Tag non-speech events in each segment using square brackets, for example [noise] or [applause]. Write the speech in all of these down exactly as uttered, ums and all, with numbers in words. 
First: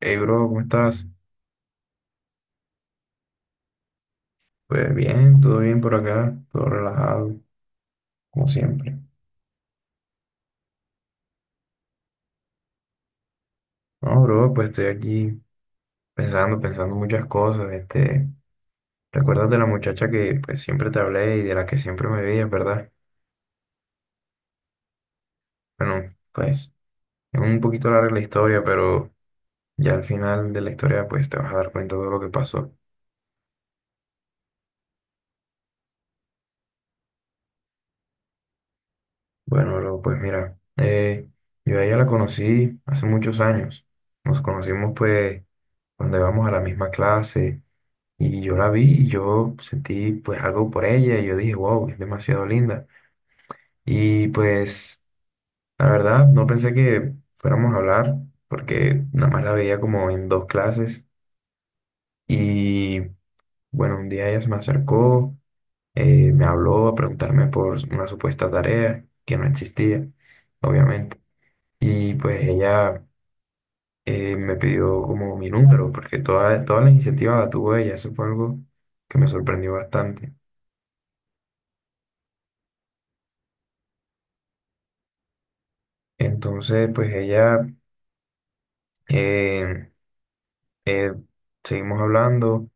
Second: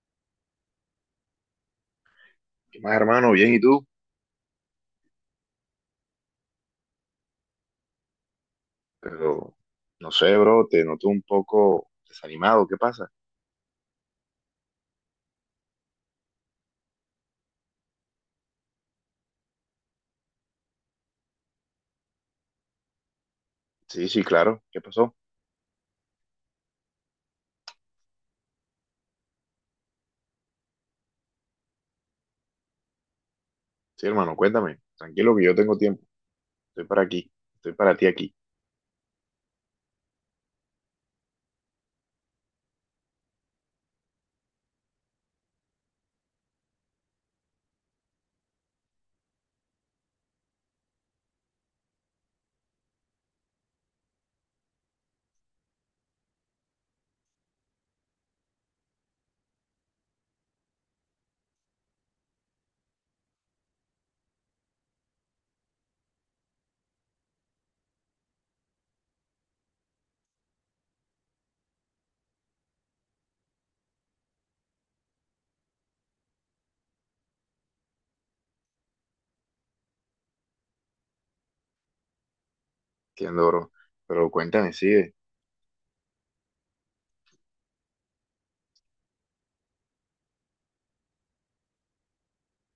Hey bro, ¿cómo estás? ¿Qué más, hermano? Bien, ¿y tú? Pues bien, todo bien por acá, todo relajado, como siempre. Pero no sé, bro, te noto un poco desanimado. ¿Qué pasa? No, bro, pues estoy aquí pensando, pensando muchas cosas. Este, ¿recuerdas de la muchacha que pues siempre te hablé y de la que siempre me veías, verdad? Sí, sí, claro. ¿Qué pasó? Bueno, pues es un poquito larga la historia, pero ya al final de la historia pues te vas a dar cuenta de todo lo que pasó. Sí, hermano, cuéntame. Tranquilo que yo tengo tiempo. Estoy para aquí. Estoy para ti aquí. Bueno, bro, pues mira, eh, yo a ella la conocí hace muchos años. Nos conocimos pues cuando íbamos a la misma clase. Y yo la vi y yo sentí pues algo por ella y yo dije, wow, es demasiado linda. Y pues la verdad no pensé que fuéramos a hablar porque nada más la veía como en dos clases. Y bueno, un día ella se me acercó, eh, me habló a preguntarme por una supuesta tarea que no existía, obviamente. Y pues ella eh, me pidió como mi número porque toda, toda la iniciativa la tuvo ella. Eso fue algo que me sorprendió bastante. Entiendo, bro. Pero cuéntame, sigue. Entonces, pues ella, eh, eh, seguimos hablando,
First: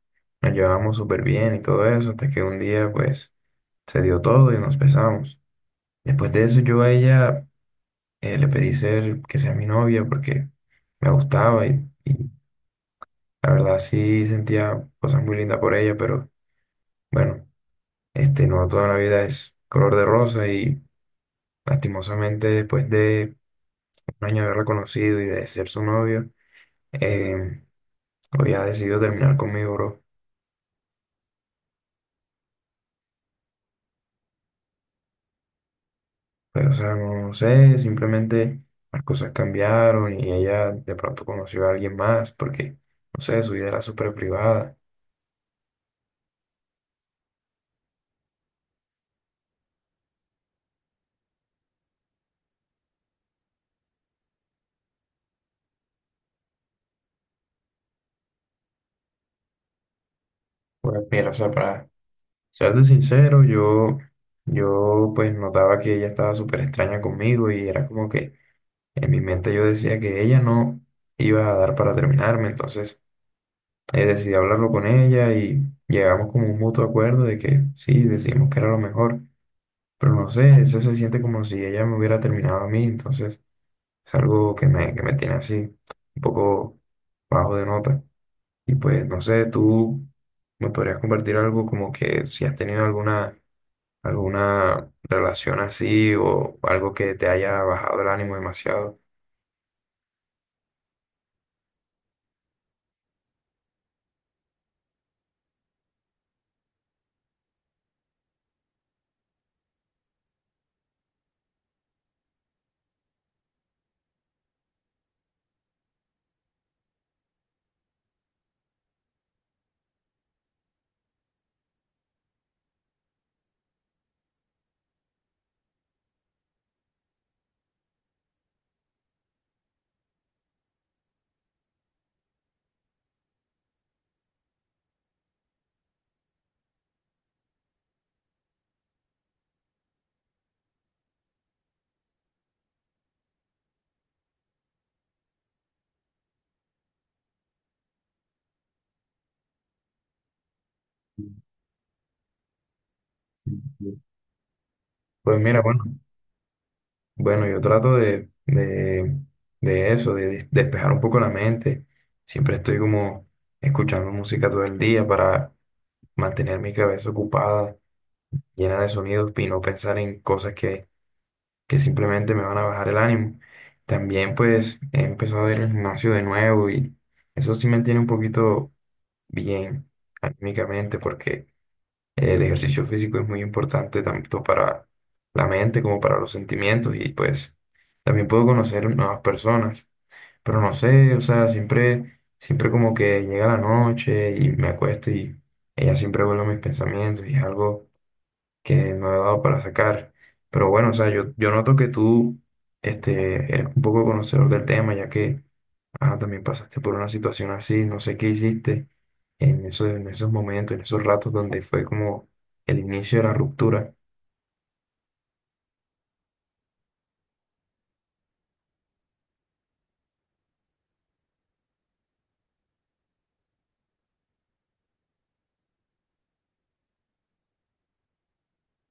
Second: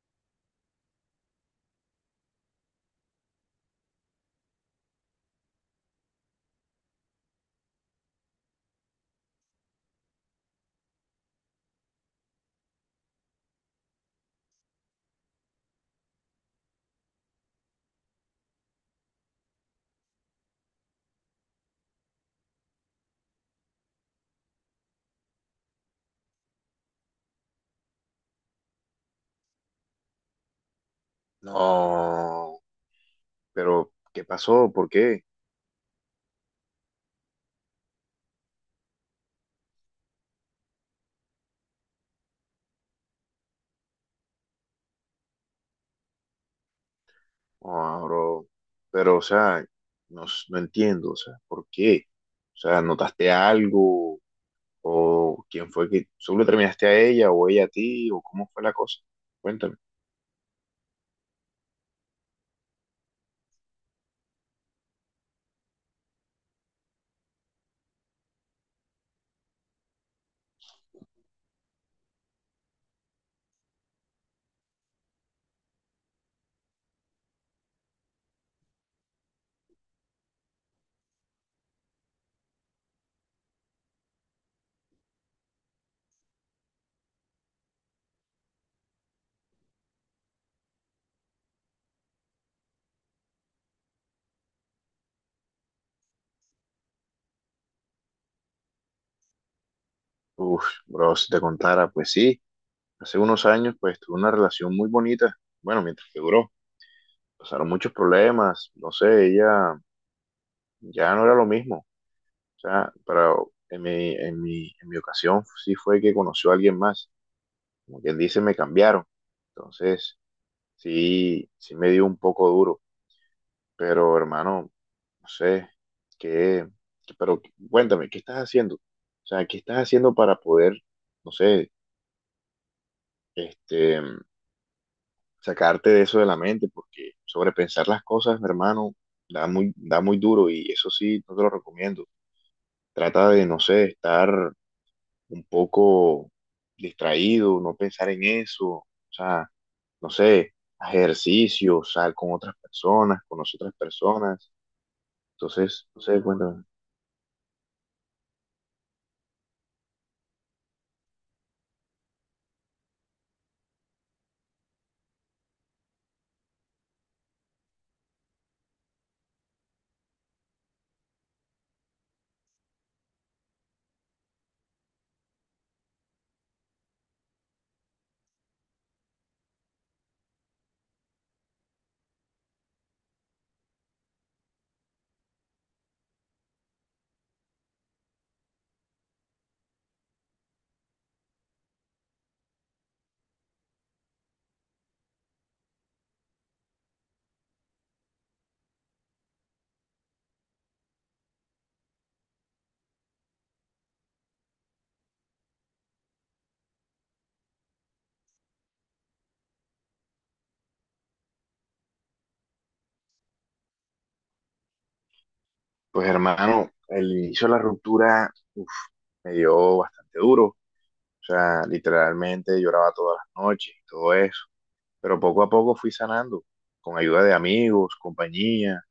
nos llevábamos súper bien y todo eso, hasta que un día, pues, se dio todo y nos besamos. Después de eso, yo a ella eh, le pedí ser, que sea mi novia porque me gustaba y, y la verdad sí sentía cosas muy lindas por ella, pero bueno, este, no toda la vida es color de rosa y lastimosamente después de un año de haberla conocido y de ser su novio, eh, había decidido terminar conmigo, bro. No. Pero, ¿qué pasó? ¿Por qué? Pero, o sea, no, no sé, simplemente las cosas cambiaron y ella de pronto conoció a alguien más porque, no sé, su vida era súper privada. No, bro. Pero, o sea, no, s- no entiendo. O sea, ¿por qué? O sea, ¿notaste algo? ¿O quién fue que solo terminaste a ella o ella a ti? ¿O cómo fue la cosa? Cuéntame. Pues mira, o sea, para serte sincero, yo, yo pues notaba que ella estaba súper extraña conmigo y era como que en mi mente yo decía que ella no iba a dar para terminarme, entonces eh, decidí hablarlo con ella y llegamos como a un mutuo acuerdo de que sí, decimos que era lo mejor, pero no sé, eso se siente como si ella me hubiera terminado a mí, entonces... Es algo que me, que me tiene así, un poco bajo de nota. Y pues, no sé, tú me podrías compartir algo como que si has tenido alguna, alguna relación así o algo que te haya bajado el ánimo demasiado. Uf, bro, si te contara, pues sí, hace unos años pues tuve una relación muy bonita, bueno, mientras que duró, pasaron muchos problemas, no sé, ella ya no era lo mismo, o sea, pero en mi, en mi, en mi ocasión sí fue que conoció a alguien más, como quien dice, me cambiaron, entonces sí, sí me dio un poco duro, pero hermano, no sé, qué, qué- pero cuéntame, ¿qué estás haciendo? O sea, ¿qué estás haciendo para poder, no sé, este... sacarte de eso de la mente, porque sobrepensar las cosas, mi hermano, da muy, da muy duro y eso sí, no te lo recomiendo. Trata de, no sé, estar un poco distraído, no pensar en eso, o sea, no sé, haz ejercicio, sal con otras personas, con otras personas. Pues mira, bueno, Entonces, no sé, cuéntame. bueno, yo trato de, de, de eso, de des- despejar un poco la mente. Siempre estoy como escuchando música todo el día para mantener mi cabeza ocupada, llena de sonidos y no pensar en cosas que que simplemente me van a bajar el ánimo. También pues he empezado a ir al gimnasio de nuevo y eso sí me tiene un poquito bien anímicamente porque el ejercicio físico es muy importante tanto para la mente como para los sentimientos y pues también puedo conocer nuevas personas. Pero no sé, o sea, siempre, siempre como que llega la noche y me acuesto y ella siempre vuelve a mis pensamientos y es algo que no he dado para sacar. Pero bueno, o sea, yo, yo noto que tú este, eres un poco conocedor del tema, ya que ah, también pasaste por una situación así, no sé qué hiciste en esos, en esos momentos, en esos ratos donde fue como el inicio de la ruptura. Pues hermano, el inicio de la ruptura uf, me dio bastante duro, o sea, literalmente lloraba todas las noches, y todo eso. Pero poco a poco fui sanando, con ayuda de amigos, compañía,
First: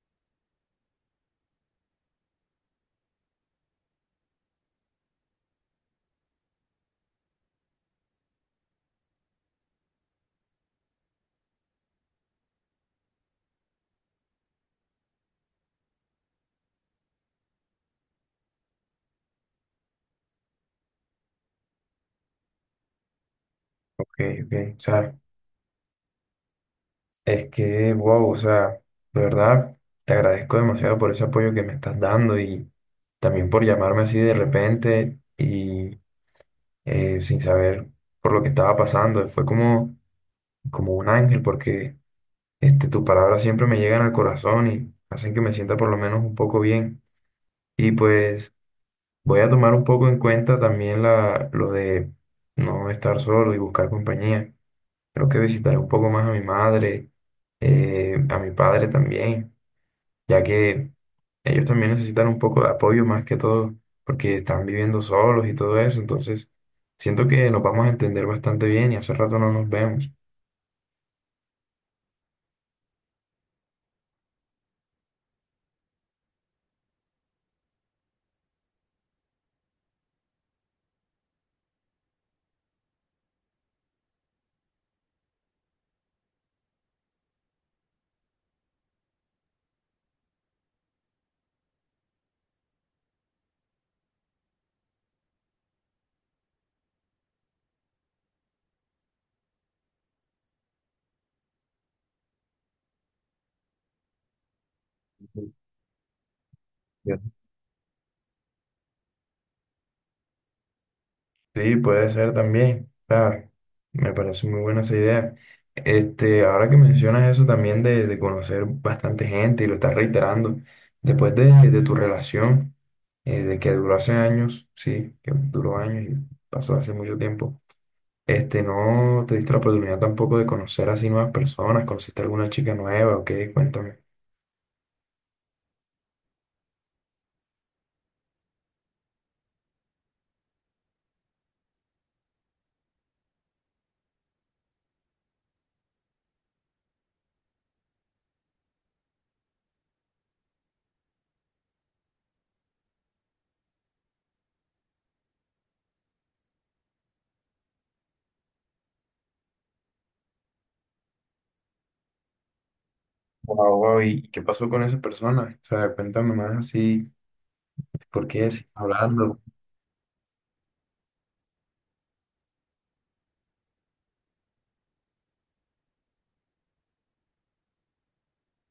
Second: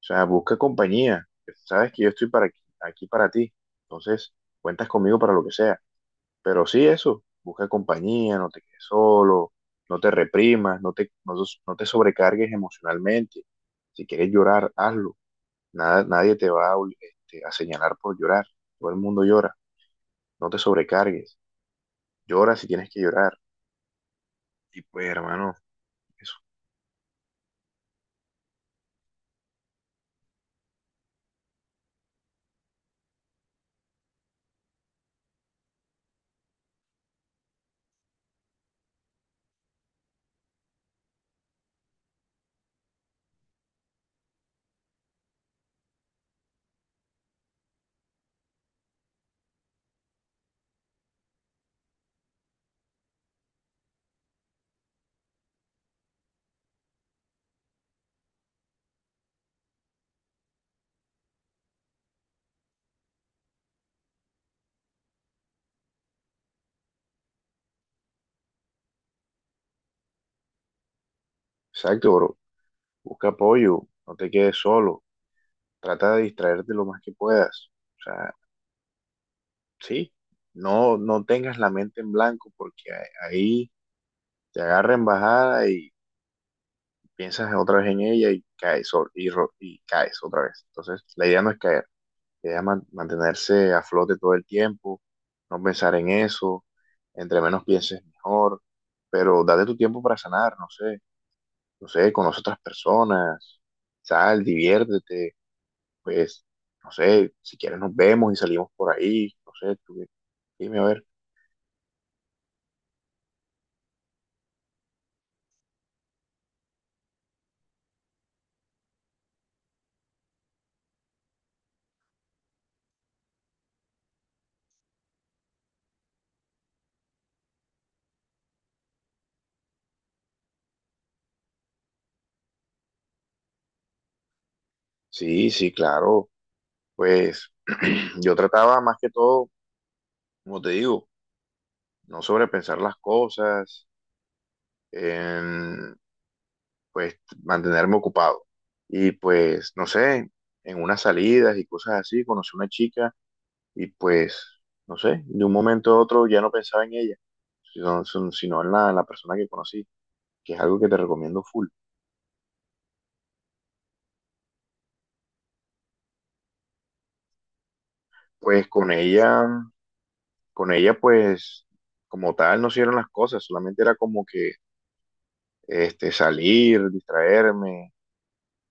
o sea, busca compañía, sabes que yo estoy para aquí, aquí para ti, entonces cuentas conmigo para lo que sea, pero sí eso, busca compañía, no te quedes solo, no te reprimas, no te, no, no te sobrecargues emocionalmente, si quieres llorar, hazlo. Nada, nadie te va a, este, a señalar por llorar, todo el mundo llora, no te sobrecargues, llora si tienes que llorar, Ok, ok, o y pues sea, hermano, eso, es que, wow, o sea, de verdad, te agradezco demasiado por ese apoyo que me estás dando y también por llamarme así de repente y eh, sin saber por lo que estaba pasando. Fue como como un ángel porque este, tus palabras siempre me llegan al corazón y hacen que me sienta por lo menos un poco bien. Y pues voy a tomar un poco en cuenta también la, lo de no estar solo y buscar compañía. Creo que visitaré un poco más a mi madre, eh, a mi padre también, ya que ellos también necesitan un poco de apoyo más que todo porque están viviendo solos y todo eso. Entonces, siento que nos vamos a entender bastante bien y hace rato no nos vemos. exacto, bro. Busca apoyo, no te quedes solo, trata de distraerte lo más que puedas. O sea, sí, no, no tengas la mente en blanco porque a- ahí te agarra en bajada y piensas otra vez en ella y caes, o- y, ro- y caes otra vez. Entonces, la idea no es caer, la idea es man- mantenerse a flote todo el tiempo, no pensar en eso, entre menos pienses mejor, pero date tu tiempo para sanar, no sé, no sé, conoce otras personas, sal, diviértete pues, no sé, si quieres nos vemos y salimos por ahí, no sé, tú dime a ver. Sí, puede ser también. Ah, me parece muy buena esa idea. Este, ahora que mencionas eso también de, de conocer bastante gente y lo estás reiterando, después de, de tu relación, eh, de que duró hace años, sí, que duró años y pasó hace mucho tiempo, este, ¿no te diste la oportunidad tampoco de conocer así nuevas personas? ¿Conociste alguna chica nueva o qué? Cuéntame. Sí, sí, claro, pues [clears throat] yo trataba más que todo, como te digo, no sobrepensar las cosas, em, pues mantenerme ocupado. Y pues, no sé, en unas salidas y cosas así, conocí una chica y pues, no sé, de un momento a otro ya no pensaba en ella, sino, sino en la, en la persona que conocí, que es algo que te recomiendo full. Wow, wow, ¿y qué pasó con esa persona? O sea, cuéntame más así, ¿por qué sigues Pues con hablando? ella con ella pues como tal no hicieron las cosas, solamente era como que este, salir, distraerme,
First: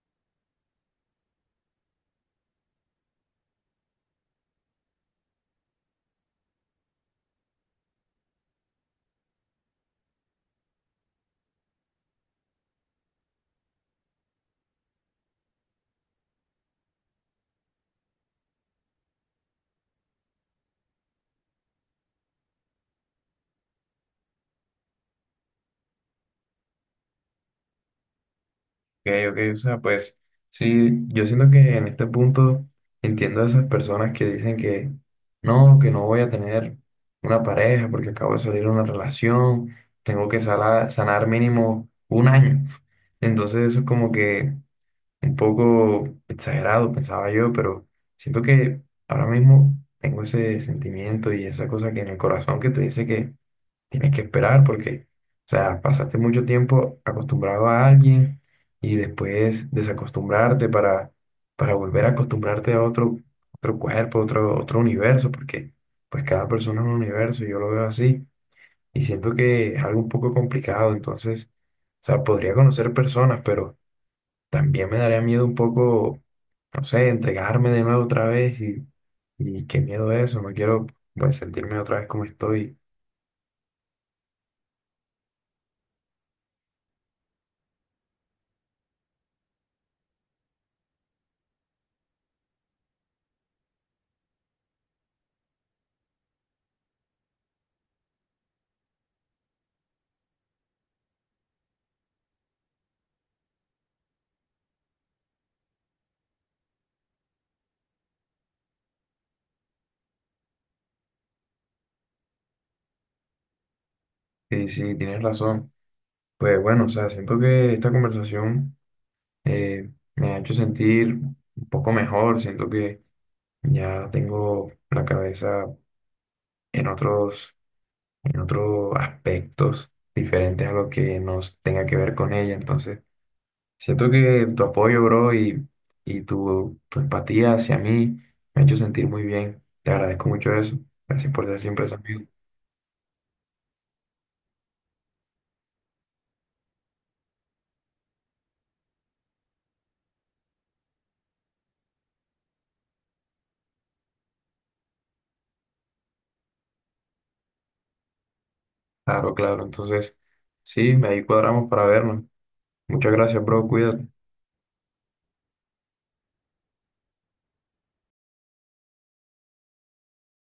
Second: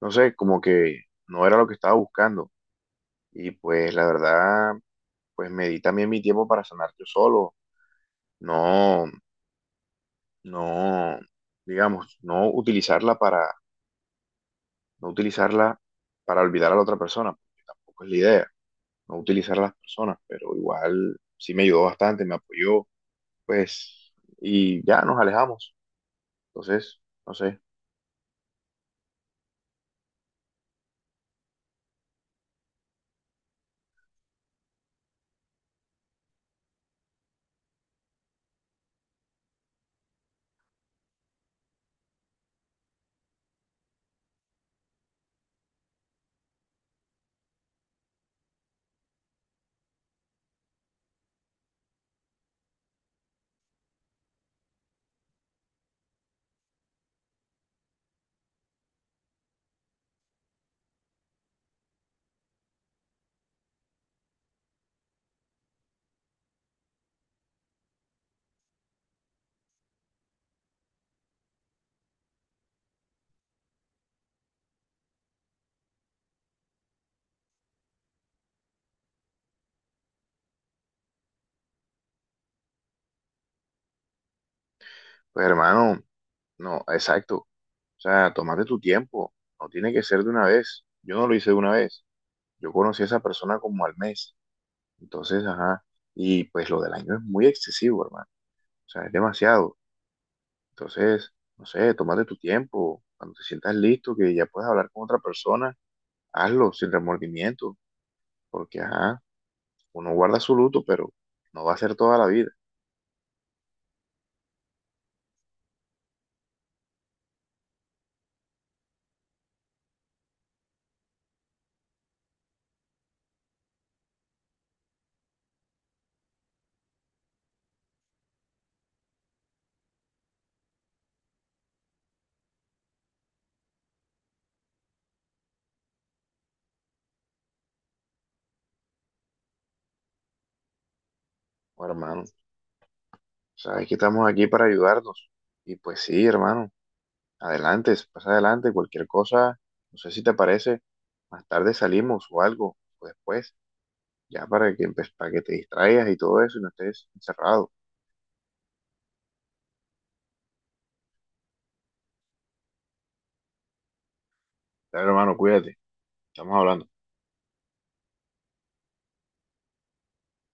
no sé, como que no era lo que estaba buscando. Y pues la verdad, pues me di también mi tiempo para sanar yo solo, no, no, digamos, no utilizarla para, no utilizarla para olvidar a la otra persona, porque tampoco es la idea, no utilizar a las personas, pero igual sí me ayudó bastante, me apoyó, pues, y ya nos alejamos. Entonces, no sé. Ok, ok, o sea, pues sí, yo siento que en este punto entiendo a esas personas que dicen que no, que no voy a tener una pareja porque acabo de salir de una relación, tengo que sala- sanar mínimo un año. Entonces eso es como que un poco exagerado, pensaba yo, pero siento que ahora mismo tengo ese sentimiento y esa cosa que en el corazón que te dice que tienes que esperar porque, o sea, pasaste mucho tiempo acostumbrado a alguien y después desacostumbrarte para, para volver a acostumbrarte a otro, otro cuerpo, otro, otro universo, porque pues cada persona es un universo, yo lo veo así y siento que es algo un poco complicado, entonces, o sea, podría conocer personas, pero también me daría miedo un poco, no sé, entregarme de nuevo otra vez y, y qué miedo eso, no quiero pues sentirme otra vez como estoy. Pues hermano, no, exacto. O sea, tómate tu tiempo. No tiene que ser de una vez. Yo no lo hice de una vez. Yo conocí a esa persona como al mes. Entonces, ajá. Y pues lo del año es muy excesivo, hermano. O sea, es demasiado. Entonces, no sé, tómate tu tiempo. Cuando te sientas listo, que ya puedes hablar con otra persona, hazlo sin remordimiento. Porque, ajá, uno guarda su luto, pero no va a ser toda la vida. Y sí, tienes razón. Pues bueno, o sea, siento que esta conversación eh, me ha hecho sentir un poco mejor, siento que ya tengo la cabeza en otros, en otros aspectos diferentes a lo que nos tenga que ver con ella, entonces siento que tu apoyo, bro, y, y tu, tu empatía hacia mí me ha hecho sentir muy bien, te agradezco mucho eso, gracias por ser siempre Bueno, ese hermano, amigo, sabes que estamos aquí para ayudarnos. Y pues sí, hermano. Adelante, pasa adelante, cualquier cosa, no sé si te parece, más tarde salimos o algo, o después, ya para que, empe- para que te distraigas y todo eso y no estés encerrado. claro, claro, entonces sí, ahí cuadramos para vernos, muchas gracias, bro, cuídate. Dale, hermano, cuídate, estamos hablando.